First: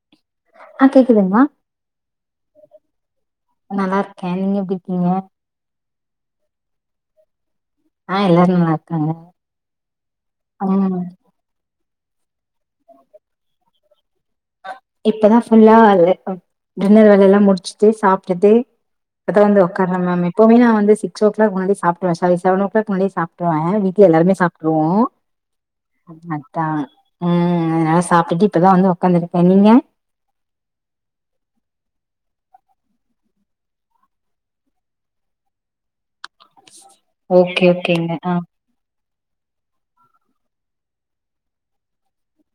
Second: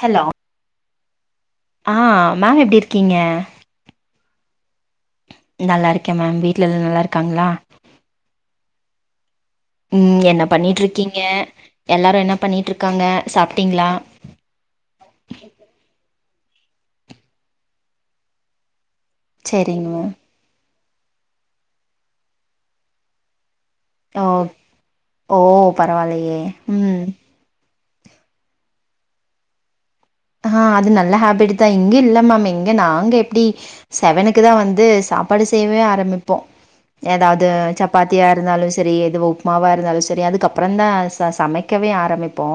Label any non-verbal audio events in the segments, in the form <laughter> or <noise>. Hello ஆ கேக்குதுங்களா ஆ மேம் எப்டி இருக்கீங்க கே நீங்க எப்டி இர்கீங்க நல்லா இருக்க மேம் வீட்டல எல்லா நல்லா இருக்காங்ளா ஆ எல்லாரு நல்லா இருக்காங்க ம் என்ன ம் பண்ணீட்ருக்கீங்க எல்லாரு என்னப் பண்ணீட்ருக்காங்க சாப்ட்டிங்ளா இப்பதா ஃபுல்லா டின்னர் வேல எல்லா முடிச்சிட்டு சாப்டுட்டு இப்ப தா வந்து உக்கார்ற மேம் எப்பவுமே நா வந்து ஸ் சிகஸ் ஓ க்ளாக் முன்னாடியே சாப்ட்ருவ சாரி செவனோ க்ளாக் முன்னாடியே சாப்ட் ட்ருவே வீட்ல ஓ எல்லாருமே சாப்ட்ருவோ ஓ பரவால்லயே அதா, ம் ம் அதனால சாப்ட்டு இப்பதா வந்து உக்காந்துருக்கே நீங்க ஆ அது நல்ல ஹேபிட்டுதா இங்க இல்ல மேம் எங்க நாங்க எப்படி செவனுக்குதா வந்து சாப்பாடு செய்யவே ஆரம்பி ப்போ ஏதாவது ஓகே ஓகேங்க சப்பாத்தியா ஆ இருந்தாலு சேரி இது உப்புமாவா இருந்தாலு சேரி அதுக்கப்பறந்தா ச சமைக்கவே ஆரம்பிப்போ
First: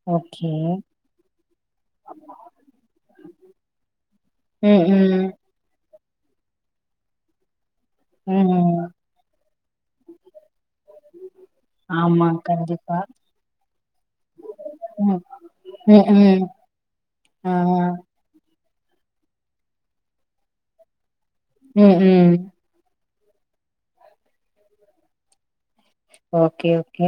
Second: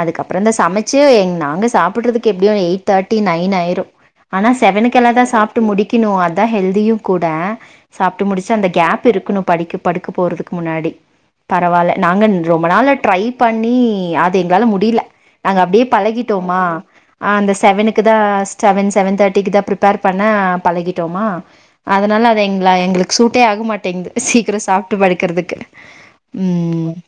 அதுக்கப்பறந்தா ஓகே சமைச்சு எ நாங்க சாப்புட்றதுக்கு எப்டியு எயிட் தேர்ட்டி நைன் ஆயிரு ஆனா ம் செவனுக்கு எல்லாதா ம் சாப்ட்டு முடி க்கிணு அதா ஹெல்தியு கூட சாப்பிட்டு ம் முடிச்சு அந்த ம் கேப் இருக்கணு படிக்க படுக்க போறதுக்கு முன்னாடி பரவாயில்ல நாங்க ஆமா ரொம்ப நாளா கண்டிப்பா ட்ரை பண்ணி அது எங்களால முடில ம் நாங்க அப்டியே ம் பழகிட்டோ ம் மா ஆ அந்த செவனுக்குதா செவன் செவன் தேர்ட்டிக்குதா ப்ரிப்பேர் பண்ண பழகிட்டோமா ம் அதனால ம் அத எங்கள எங்களுக் சூட்டே ஆக மாட்டேங்குது சீக்கிர சாப்ட்டு படுக்கறதுக்கு ஓகே ம் ஓகே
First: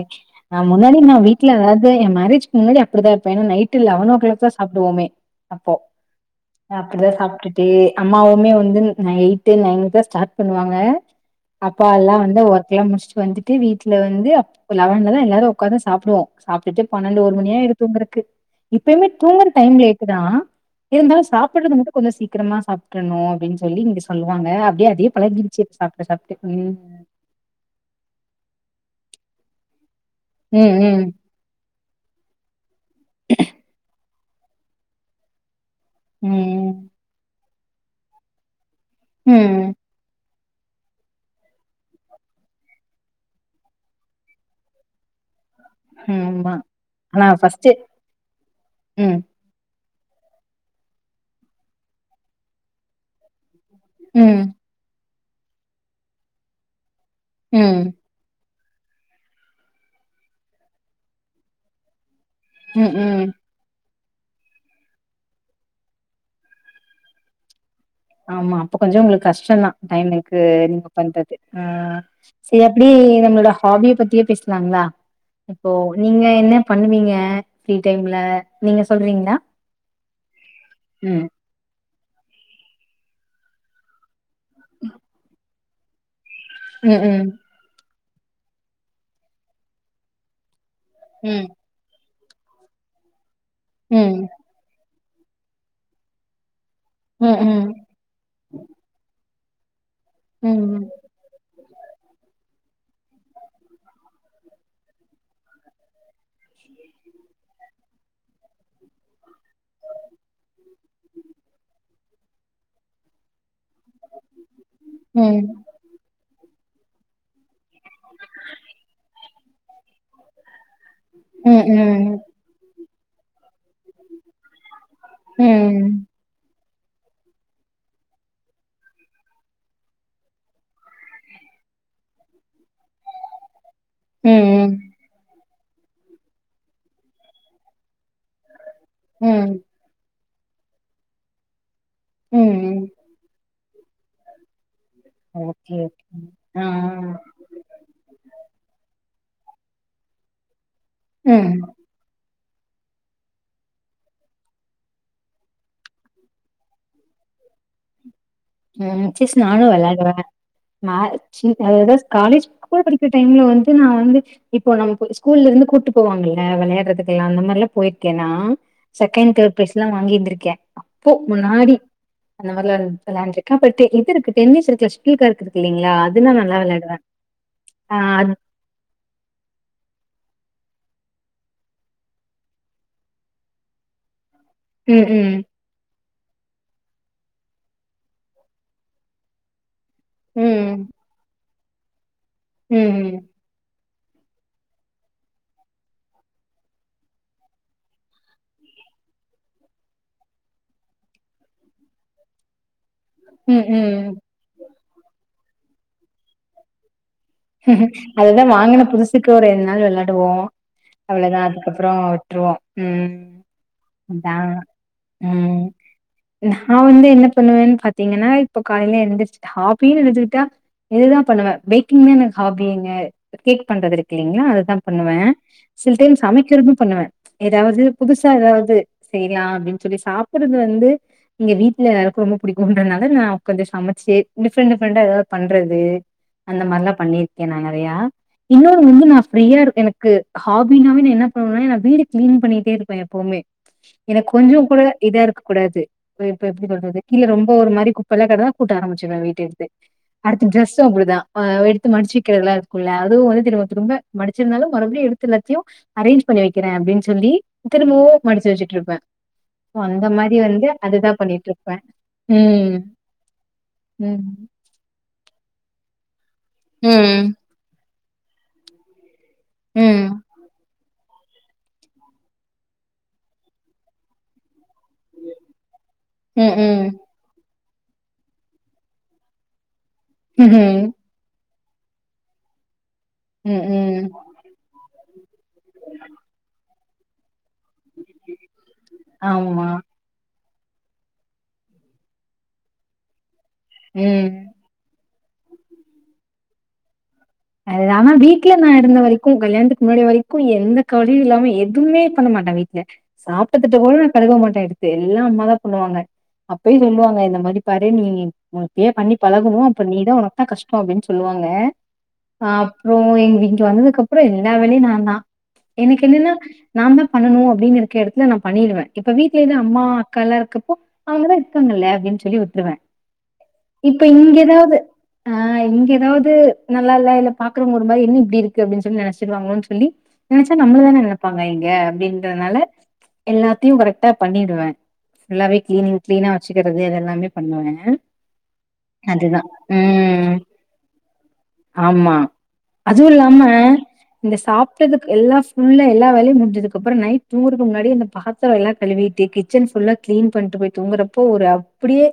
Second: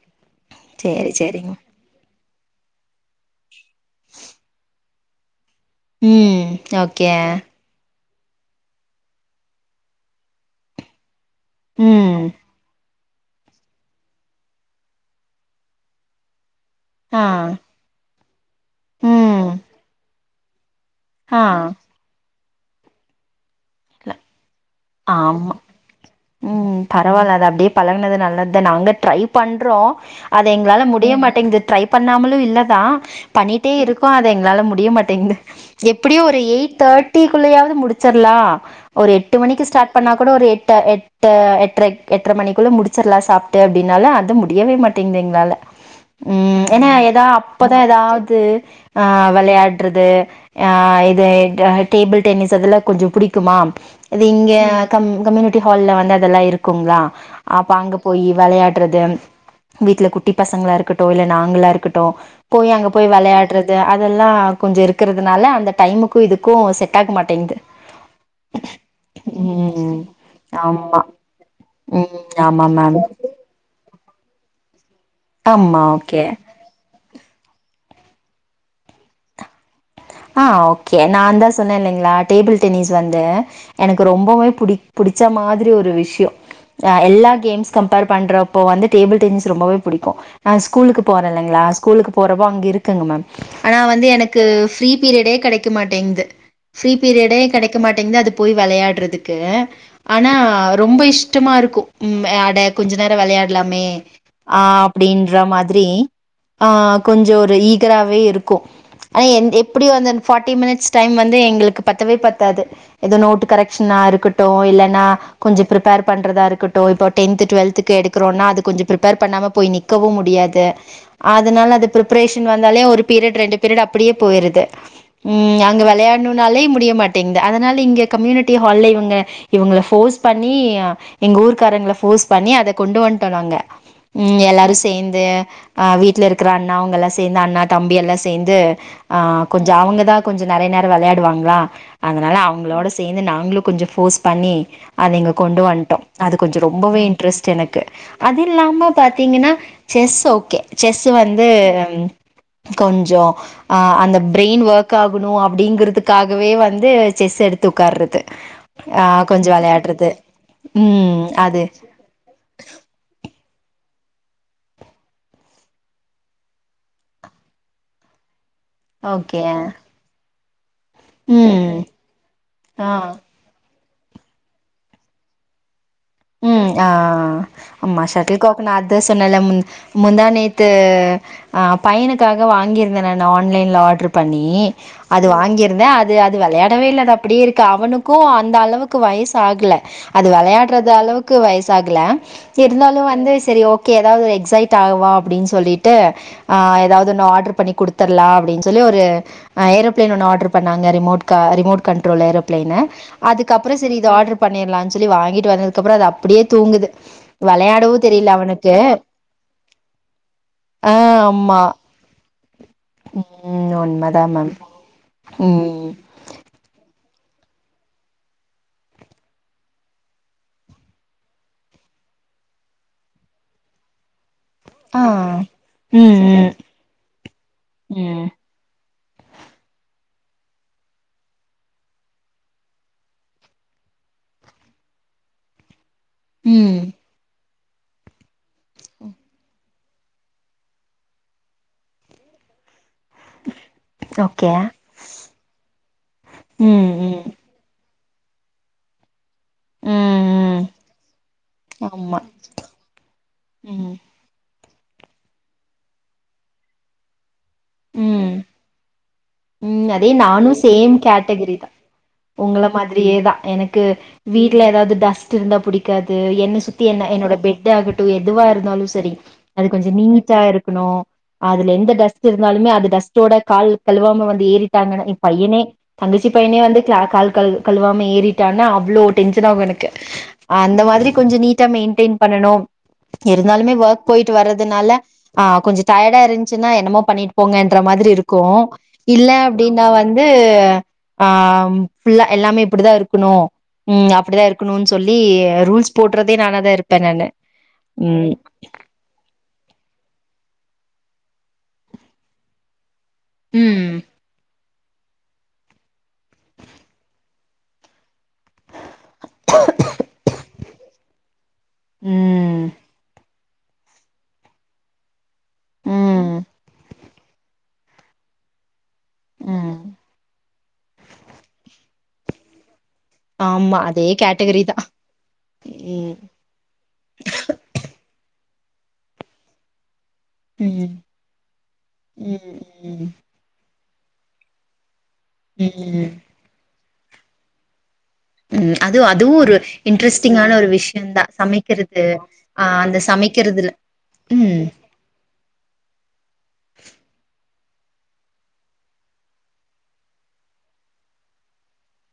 நா முன்னாடி சேரி நா சேரிங்க வீட்ல அதாவது என் மேரேஜ்க்கு முன்னாடி அப்படிதா இருப்ப ஏன்னா நைட் லெவன் ஓ கிளாக் ஸா சாப்புடுவோமே ம் ஓகே அம்மாவுமே வந்து ந எயிட்டு நைன் தான் ஸ்டார்ட் பண்ணுவாங்க அப்பா எல்லாம் ம் வந்து ஒர்க்லாம் முடிச்சட்டு இப்ப வந்துப் து வீட்ல வந்து அப்போ லவன்லல்லா எல்லாரும் உக்காந்து சாப்புவோம் சாப்ட்டுட்டு ஆ பன்னெண்டு ஒரு மணியா ய்டும் தூங்கறக்கு இப்பையுமே தூங்குற ம் டைம்லேக்குதா இருந்தாலும் ஆ சாப்புட்றது மட்டும் கொஞ்சம் சீக் க்கிரமா சாப்ட்றணும் அப்புடின்னு சொல்லி இங்க இல்ல சொல்லுவாங்க அப் ஆமா ம் பரவால்ல அது அப்டேயே பழகுனது நல்லது த நாங்க ட்ரை பண்றோ அது எங்ளால ம் முடிய மாட்டேங்து ட்ரைப் பண்ணாமலும் இல்ல தா பண்ணிட்டே இருக்கு ப்பா அத எங்களால முடியமாட்டேங்குது எப்பிடியோ ஒரு எயிட் ம் தேர்டி துக்குள்ளையாவது முடிச்சிற்லாம் ஒரு ம் எட்டு மணிக்கு ம் ஸ் பண்ணா கூட ஒரு எட்ட எட்டா எட்ரைக் எட்ர மணிகுள்ள முடிச்சற்லாம் சாப்ட்டு அப்டின்னால அது முடியவே மாட்டேங்குது எங்ளால ஆமா ம் ஏனா ஏதா ஆனா ஃபர்ஸ்ட்டு அப்பதா ஏதாவ்து ஆ ம் வெளையாட் ட்ரதே ஆ இது டேபிள் டென்னிஸு அதல்லா கொஞ்சோ புடிக்குமா அது ம் இங்க கம் கம்யூனிட்டி ஹால்ல வந்து அதல்லா இருக்குங்ளா அப்ப ம் அங்க போயி வெளையா கறது வீட்ல குட்டி பசங்களா இருக்கட்டும் இல்ல நாங்களா இருக்கட்டும் போய் அங்க ம் போய் ம் வெளையாட்றது அ அதல்லா கொஞ்சோ இருக்கறதுனால அந்த டைமுக்கு இதுக்கும் செட் ஆக மாட்டேங்குது ஷோந்தா ம் டைம் இருக்கு நீங்க ஆமா பண்றது ஆ ம் சே ஆமா அப்டியே மேம் நம்ளோட ஹாபி லீவ பத்தியே பேஸ்லாங்ளா இப்போ ஆமா நீங்க ஓகே என்ன பண்ணுவீங்க ஃப்ரீ டைம்ல நீங்க சொல்றீங்ளா ஆ ஓகே நான்தா சொன்னே இல்லைங்ளா டேபிள் டென்னிஸ் வந்து எனக்கு ரொம்பவுமே புடிக் புடிச்ச மாதிரி ஒரு விஷ்யோ அ ம் எல்லா கேம்ஸ் கம் பர் பண்றப்போ வந்து டேபிள் டென்னிஸ் ரொம்பவே புடிக்கும் அ கூலுக்கு போற ம் இல்லைங்ளா ஸ்கூலுக்கு போரப்போ அங்கிருக்குங்க மேம் ஆனா வந்து ம் எனக்கு ஃப்ரீ பீரியடே கடைக்க மாட்டேங்து ஃப்ரீ ம் பிரியடே ம் கடைக மாட்டேங்து அது போய் வெளையாட்றதுக் கு ஆனா ம் ரொம்ப இஷ்டமா இருக்கும் ம் அட கொஞ்ச நேர வெளையாட்லாமே ஆ அப்டின்ற மாதிரி ஆ கொஞ்சோ ஒரு இ க்குறவே இருக்கும் ஆனா என் எப் எப்டி வந்து அந் ஃபார்டி மினிட்ஸ் டைம் வந்து எங்களுக்கு பத்தவே பத்தாது எது நோட்டு கரெக்ஷனா இருக்கட்டும் இல்லன்னா ம் கொஞ்சோ ப்ரிப்பேர் பண்றதா இருக்கட் டோ இப்ப டென்த்து டுவல்த்துக்கு எடுக்கறோன்னா அது கொஞ்சோ பிரிப்பேர் பண்ணாம போய் நிக் கவு முடியாது ம் ம் அதுனால அது பிரிப்ரேஷன் வந்தாலே ஒரு பீரியட் ரெண்டு பீரியட் அப்டியே போய்ற் ம் அங்க வெளையாட்ணு நாலே முட் டிய மாட்டேங்குது அதனால இங்க கம்யூனிட்டி ஹால்ல இவங்க இவங்கள ஃபோர்ஸ் பண்ணி எங்க ஊர்க்காரங்கள ஃபோர்ஸ் பண்ணி அத கொண்டு வந்ட்டோ நாங்க ம் எல்லாரு சேர்ந்து அ வீட்ல இருக்குற அண்ணா அவங்க எல்லா சேந்து அண்ணா தம்பி எல்லா சேந்து ஆ ம் கொஞ்சோ அவங்கதா கொஞ்சொ நெறைய நேரோ வெளையாடுவாங்களா அதனால ம் அவங்களோட சேந்து நாங்களு கொஞ்சொ ஃபோர்ஸ் பண்ணி அது இங்க கொண்டு ஓகே வந்ட்டோ ஓகே அது கொஞ்சொ ஆ ரொம்பவே இன்ட்ரெஸ்ட் எனக்கு அது இல்லாம பா த்தீங்கன்னா செஸ் ஓகே செஸ்ஸு வந்து ம் கொஞ்சொ ஆ அந்த பிரெயின் ஒர்க் ஆகணு அப்டிங்குறதுக்காகவே வந்து செஸ் எடுத்து உக்கார்றது ஆ ம் செஸ் கொஞ்சோ நானு வெளையாடுறது வெளாடுவே நா ம் சீ அது அதர்வைஸ் காலேஜ் கூட படிக்குற டைம்ல வந் து நா வந்து இப்போ நம்மக்கு ஸ்கூல்ல இருந்து கூட்டு போவாங்கல்ல வெளையாடுறதுக்குல்லா அந்த மாரில்லா போயிருக்கேன்னா செகண்ட் ஓகே தேட் ப்ரைஸ் எல்லா வாங்கி இருந்துக்கே அப்போ ம் முன்னாடி அந்த மாரிலா இருந் வெளாண்ட்ருக்கே பட் இ துக்கு டென்னிஸ் இருக்குல ஷெட்டல்கார்க் இருக்கு இல்லலைங்களா ம் ஆ ஆமா அது ஷட்டல்கோக் நா அதா சொன்னல மு முந்தாநேத் து ஆ பையனுக்காக வாங்கியிருந்தே நானு ஆன்லைன்ல ஆடரு பண்ணி ம் அது ம் வாங்கியிருந்தே அ து அது வெளையாடவே இல்லடா அப்டியே இருக்கு அவனுக்கு அந்த அளவுக்கு வயசு ஆகுல அது வெளையாடுறது ம் க்கு வயசாகல சரி இருந்தாலு ம் வந்து சரி ஓ கே ஏதாவது எக்ஸைட் ஆவா அபடின்னு சொல்லிட்டு ஆ ஏதாவது ஒன்னு ஆட்ரு பண்ணி கொடுத்துர்லா அப்டின்னு சொல்லி ஒரு அ ஏரோப்ளைன் ஒன்னு ஆட்ரு பண்ணாங்க ரிமோட் க ரிமோட் கண்ட்ரோல் ஏரோப்ளைன்னு ம் ம் அதுக்கப்புறொ செரி இது ம் ஆர்டர் பண்ணிட்லா சொல்லி வாங்கிட்டு வந்த துக்கப்புறொ அது அப்டியே தூங்குது வெளையாடவு தெரியல அதுதா அவனுக்கு வாங்கன புதுசுக்கு ஒரு இரண் நாள் விளாடுவோ ஆ அவ்ளோதா ஆமா அதுக்கப்பற விட்டுருவோ உம் ம் உண்மதா அதா மேம் உம் ம் நா வந்து என்ன பண்ணுவு பாத்தீங்கன்னா இப்ப காலைல எந்திரிச்சு ஹாபின்னு எடுத்துக்கிட்டா இதுதா பண்ணுவ பேக்கிங் மே என ஹாபிங் கேக் பண்றது இருக்கு இல்லைங்களா அ தா ஆ பண்ணுவே சில டைம் ம் ம் சமைக்கிறது பண்ணுவே ஏதாவது ம் புதுசா ஏதாவது செய்லா அப்டின்னு சொல்லி சாப்புறது வந்து இங்க வீட்ல ரொம்ப பிடிக்கும்ன்றதுனால நா உட்காந்து சமச்சு டிஃப்ரெண்ட் டிஃப்ரெண்டா எதாவ்து பண்றது அந்த ம் மாரிலா பண்ணிரு கேனங்கறையா இன்னொரு முந்து நா ஃப்ரீயா இருக்கு எனக்கு ஹாபினாவே நா என்ன பண்ணுவேனா வீடு கிளீன் பண்ணிட்டே இருக் எப்பவுமே எனக்கு ஓகே கொஞ்ச கூட இதா இருக்கக்கூடாது இப்ப இப்ப எப்டி ம் சொல்றது ம் கீழ ரொம்ப ஒரு மாரி குப் பல கதா கூட்ட ஆரம்பச்சுவ வி ம் அடுத்து ம் ட்ரெஸ்சும் அப்புடிதா எடுத்து மடிச்சு ஆமா இருக்கறதல்லா இருக்குல்ல அது வந்து திரும்ப ம் திரும்ப மடிச்சிருந்தாலு மறுபடியு எடுத்து எல்லாத்தையு அரேஞ்ச் பண்ணி வக்கிறே அப்டின் சொல்லி திரும்பவு ம் மடிச்சு வெச்சுட்டு இருப்ப ம் அதே நானு சேம் கேட்டகரி தா பண்ணிட்ருப்பேன். உங்கள ம். மாதிரியேதா எனக்கு ம். வீட்ல எதாவ்து டஸ்ட் இருந்தா புடிக்காது து என்ன சுத்தி என்ன ம். என்னோட பெட் ஆகட் டு எதுவா இருந்தாலு செரி அது கொஞ்சோ ம். நீட்டா இருக்கணு அதுல எந்த டஸ்ட் இருந்தாலுமே அது டஸ்ட்டோட கால் கழுவாம நம்ம வந்து ஏறி ட்டாங்கனு ஏ பையனே தங்கச்சி ம். பையனே வந்து ம். <unintelligible> கழுவாம ஏறிட்டானா அவ்ளோ டென்ஷனாகு எனக்கு அந்த ம்ஹ்ம். மாதிரி கொஞ்சோ நீட் ட்டா மெயின்டெயின் பண்ணனு ம். இருந்தாலுமே ஒர்க் ம். போயிட்டு வர்றதுனால அ கொஞ்சோ டயடா இருந்துச்சின்னா என்னமோ பண்ணிட்டு போங்கன்ற மாதிரி இருக்கு இல்ல ஆமா. அப்டின்னா வந்து அ புல்லா எல்லாமே இப்பிடிதா இருக்குணு ம் அப்டிதா இருக்குணும்ன்னு சொல்லி லி ரூல்ஸ் போடுறதே நானா தா இருப்ப நானு அது ஆனா ம் வீட்ல நா இருந்த வரைக்கு கல்யாணத்துக்கு முன்னாடி வரைக்கு க்கு எந்த கவலையு இல்லாம எதுமே பண்ண மாட்டே வீட்ல சாப்ட தட்டு ம் கூட கழுவ மாட்ட எடுத் எல்லா அம்மாதா பண்ணுவாங்க அப்பயே சொல்லுவாங்க இந்த மாரி பாரு நீ உ பெர் பண்ணி பழகுவோ அப்போ நீதா உனக்கு தா கஷ்டோ அப்படின்னு சொல்லுவாங்க ம் அப்றோ ங்க இங்க வந்ததுக்கு அப்புற எல்லா வேலையு நா தா எனக்கு என்னன்னா ம் நா தா பண்ணனு அப்படின்னு இருக்க இடத்துல நா பண்ணிடுவே இப்ப வீட்டுலே தா ம் அம்மா அக்கா எல்லா இருக்கப்போ அவங்கதா இருக்காங்கல்ல அப்படின்ட்டு சொல்லி வித்துருவ ஆமா இப்ப அதே இங்க கேட்டகரி தா ஏதாவது ஆ இங்க ம் ஏதாவது நல்லயில்ல இல்ல பாக்குறவங்க ஒருமாரி என்ன இப்படி க்கு அப்படின்னு சொல்லி நனச்சிருவாங்களோன்னு சொல்லி நினைச்சா நம்மள ம் தான நினைப்பாங்க இங்க அப்படின்றதுனால ம் எல்லாத்தையு கரக் ட பண்ணிடுவே எல்லாவே கிளீ ம் கிளீனா வச்சுகிறது அதெல் எல்லாமே பண்ணுவ உம் அதுவு அதுவு ஒரு இன்ட்ரெஸ்டிங்கான ஒரு விஷய தா சமைக் ஆமா அதுவு இல்லாம இந்த ம் சாப்பிட்டதுக்கு எல்லா ஃபுல்லா எல்லா வேலையு முடிஞ்சதுக்கு அப்பறம் நைட் தூ முன்னாடி அந்த பாத்திர எல்லா கழுவிட்டு கிச்சன் ஃபுல்லா கிளீன் பண்ணிட்டு போய் தூங்குறப்போ ஒரு அப்படியே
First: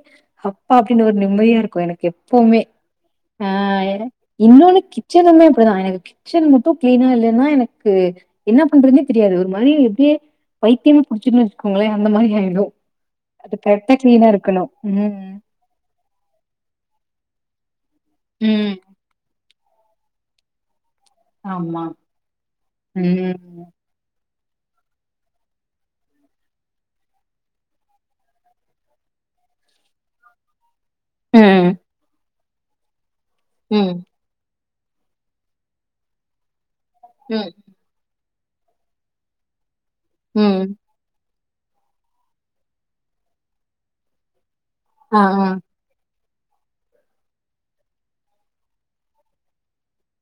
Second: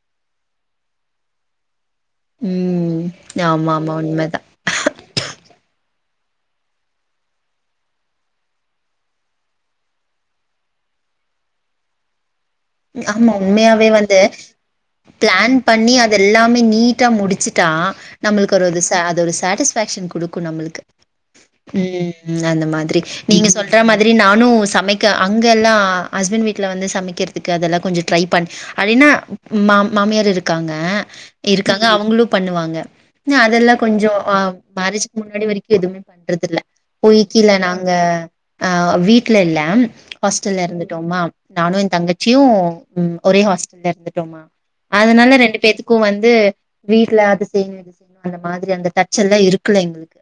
அப்பா அப்படின்னு ஒரு நிம்மதியா இருக்கு எனக்கு எப்பமே ம் ஆ ஆமா ஆமா என உண்மதா இன்னொன்னு கிச்சனமே அப்படிதா எனக்கு கிச்சன் மட்டு கிளீனா இல்லைன்னா எனக்கு என்ன பண்றதுன்னே தெரியாது ஒரு மாரி எப்படியே பைத்தியமா புடிச்சிடன்னு வச்சிக்கோங்களே அந்த மாதிரி ஆயிடு ஆமா அது உண்மையாவே கரெக்டா வந்து கிளீனா இருக்கணு ம் பிளான் பண்ணி அத எல்லாமே நீட்டா முடிச்சுட்டா நம்மளுக்கு ஒரு ம் அது ச அது ஒரு சாட்டிஸ்ஃபேக்ஷன் கொடுக்கு நம்மளுக்கு ஆமா உம் அந்த மாதிரி நீங்க ம் சொல்ற மாதிரி நா னு சமைக்க அங்க எல்லா ஹஸ்பண்ட் வீட்டல வந்து சமைக்கிற க்கு அதெல்லா கொஞ்ச ட்ரை பண்ணி அப்படினா மா மாமியார் இருக்காங்க ம் இருக்காங்க அவங்களு பண்ணுவாங்க அதெல்லா ம் கொஞ்ச ஆ மரேஜ்சுக்கு முன்னாடி வரைக்கு எதுவுமே பண்றது இல்ல ம் பொய்கில நாங்க ஆ வீட்ல இல்ல ஹாஸ்டல்ல ம் எறந்துட்டோமா நானு ஏ தங்க ச்சியு ஒரே ஹாஸ்டல்ல இருந்துட்டோமா ஆ அதனால ஆ ரெண்டு பேத்துக்கு வந் வந்து வீட்ல அது செய்னு இது செய்னு அந்த மாதிரி அந்த டச் எல்லா இருக்குல எங்களுக்கு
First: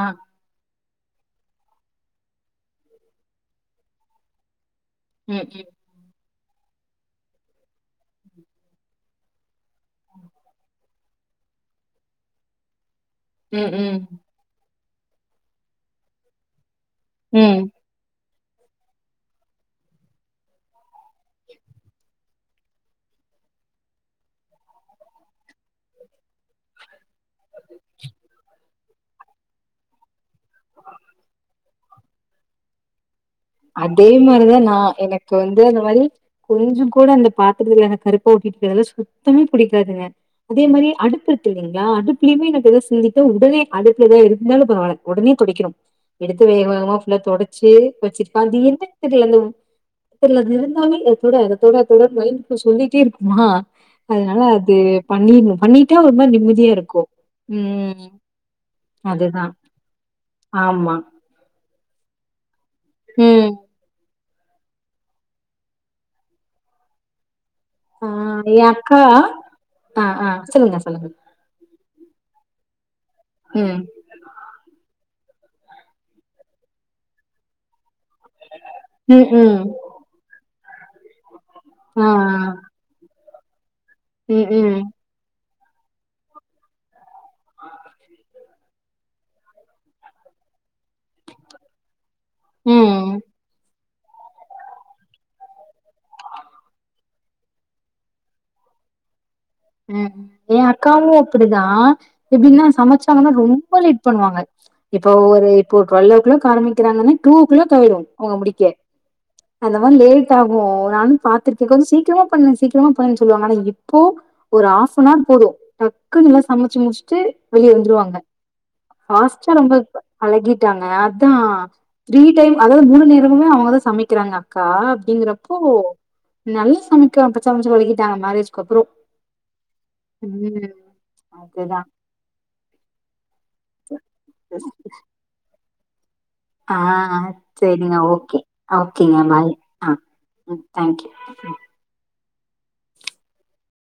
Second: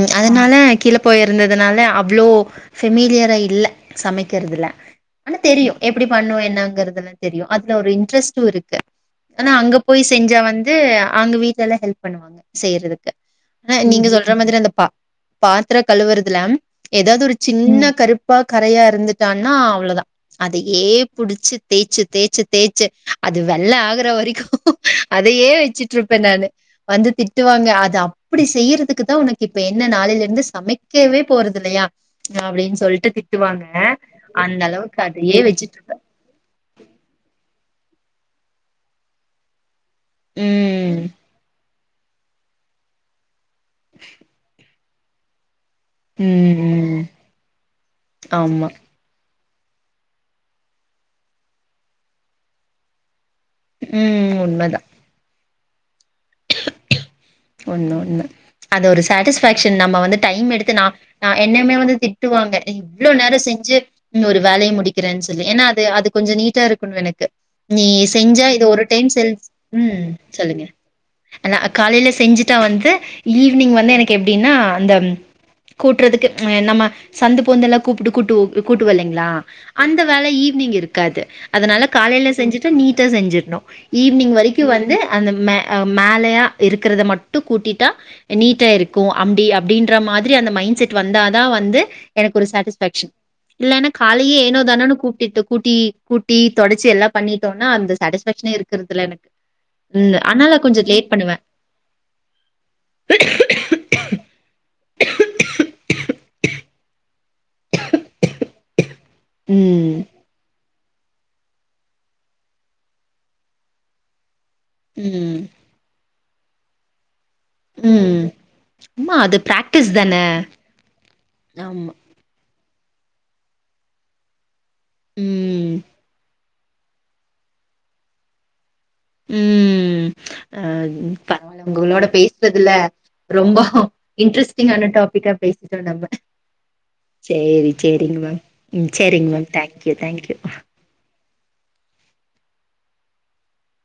ஆ அதனால கீழ பொயிருந்ததுனால அவ்ளோ சிமிலியரா இல்ல சமைக்கறதுல ஆனா ம் ம் தெரியு எப்டி பண்ணுவேனு என்னாங்கறதுலா தெறியு அப்றோ ஒரு இண்ட்ரஸ்ட்டு இருக்கு ஆனா அங்க போய் செஞ்சா வந்து அங்க வீட்லலா ஹெல்ப் பண்ணுவாங்க செய்றது ம் ஆனா ம் நீங்க சொல்ற மாதிரி அந்த பா பாத்தர கழுவுறதுலாம் ஏதாது ஒரு ம் சின்ன கருப் இப்ப கரையா இருந்துட்டான்னா அவ்ளோ தா அதையே புடிச்சி தேச்சி தேச்சி தேச்சி அது வெள்ள ஆகுற வரைக்கு அதையே வச்சுட்ருப்பே நானு வந்து திட்டுவாங்க அது அப்டி செய்றது க்கு தா ஒனக்கு இப்ப என்ன நாளைல இருந்து சமைக்கவே போறது இல்லையா அப்டின்னு சொல்ட்டு திட் டுவாங்க அதே மாரிதா அந்த நா அளவுக் எனக்கு வந்து அந்த மாரி கொஞ்ஜோ குட அந்த பா அதுலயே எனக்கு கருப்பு <unintelligible> சுத்தமா புடிக் க்காதுங்க அதே மாரி ம் அடுப்பு இருக்கு இல்லைங் நா அடுபிலையுமே எனக்கு எதா சிந்திட்டா உடனே அடுபுல்ல எதா இருந்தாலு பரவாலை ஒடனே துடைக்கனும் எடுத்து ம் வேக வேகமா ம் புஃல்லா தொடச்சி வச்சிரு அது ஆமா எந்த எடத்துல <inaudible> இல்ல அது இருந்தாலு அத தொட அத தொட தொடனு மைண்ட் சொல்லிட்டே இருக்கு ம் அதனால அது உண்மதா பண்ணிர்னு பண்ணிட்டா ஒரு மாரி நிம்மதியா இருக்கு ஒன்னு ம் ஒன்னு அது ஒரு அதுதா சாட்டிஸ்ஃபேக்ஷன் நம்ப வந்து டைம் எடுத்து நா ஆமா என்ன வந்து திட்டுவாங்க இவ்ளோ நேரோ ம் செஞ்சி ம் ஒரு வேலய முடிக்கிறேன் சொல்லி ஏனா அது அது கொஞ்சோ நீட்டா இருக்கணு எனக்கு நீ ஆ செஞ்சா எ இது ஒரு அக்கா டைம் செல் ம் சொல்லுங்க <unintelligible> காலைல செஞ்சுட்டா வந்து ம் ஈவினிங் வந்து எனக்கு எப்டீனா அந்த ம் கூட்றதுக்கு அ நம்ம சந்து பொந்தெல்லா கூப்பிட்டு கூட்டு ஒ கூட்டு வல்லைங்ளா ம்ஹ்ம். அந்த வேலை ஈவ் னிங் இருக்காது அதனால ஆ. காலையில செஞ்சுட்டு நீட்டா செஞ்சு னோ ஈவ்னிங் வரிக்கு ம்ஹ்ம். வந்து அந்த மே அ மேலையா இருக் கறது மட் டு கூட்டிட்டா நீட்டா இருக் கு அப்டி அப்டின்ற மாதிரி அந்த மைண்ட் செட்டு வந்தாதா வந்து எனக்கொரு சாட்டிஸ்ஃபேக்க்ஷன் ம். இல்லன்னா காலையே ஏனோ தானோன்னு கூப்பிட்டு கூட்டி கூட்டி தொடச்சி எல்லா பண்ணிட்டோனா அந்த சாட்டிஸ்ஃபேக்ஷனே இருக்கறதில்ல எனக் ம் ம் எ அக்காவு பண்ணுவே அப்படிதா அ எப்டீனா சமச்சாங்கன்னா ரொம்ப லேட் பண்வாங்க இப்போ ஒரு இப்போ ட்வெல்லோ க்ளாக் ஆரம்பிக்கிறாங்கன்னு டூ ஓ க்ளாக் ஆயிடு அவுங்க முடிக்க அந்த மாரி ம் லேட் ஆகு நானு பாத்துருக்கே கொஞ்சோ சீக்கிரமா பண்ணு சீக்கிரமா பண் சொல்லுவாங்க ஆனா இப்போ ஒரு ஹாஃபனார் ம் போது டக் குனு ல்லா சமச்சு முஷ்ட்டு வெளியே வந்துருவாங்க ம் ஆமா அது ஃபாஸ்டா ரொம்ப பிராக்டிஸ் ப தான பழகிட்டாங்க அத்தா ஆமா த்ரீ டைம் அதாவ்து மூணு நேரமுமே அவங்கதா சமைக்கிறாங்க க்கா அப்படிங்கறப்போ ம் நல்லா சமைக்க <unintelligible> சம்ச்சி பழக்கிட்டாங்க மேரேஜ்கு அப்புறோ ம் அ ம் பரவால அதுதா உங்களோட பேஸ்றதுல ரொம்ப இன்ட்ரெஸ்டிங்கான டாபிக்கா பேசி <unintelligible> நம்ப ஆ செரிங்க ஓகே மேம் ம் ஓகேங்க சேரிங்க பாய் மேம் தேங்க்யூ அ தேங்க்யூ ம் தேங்க்யூ ம்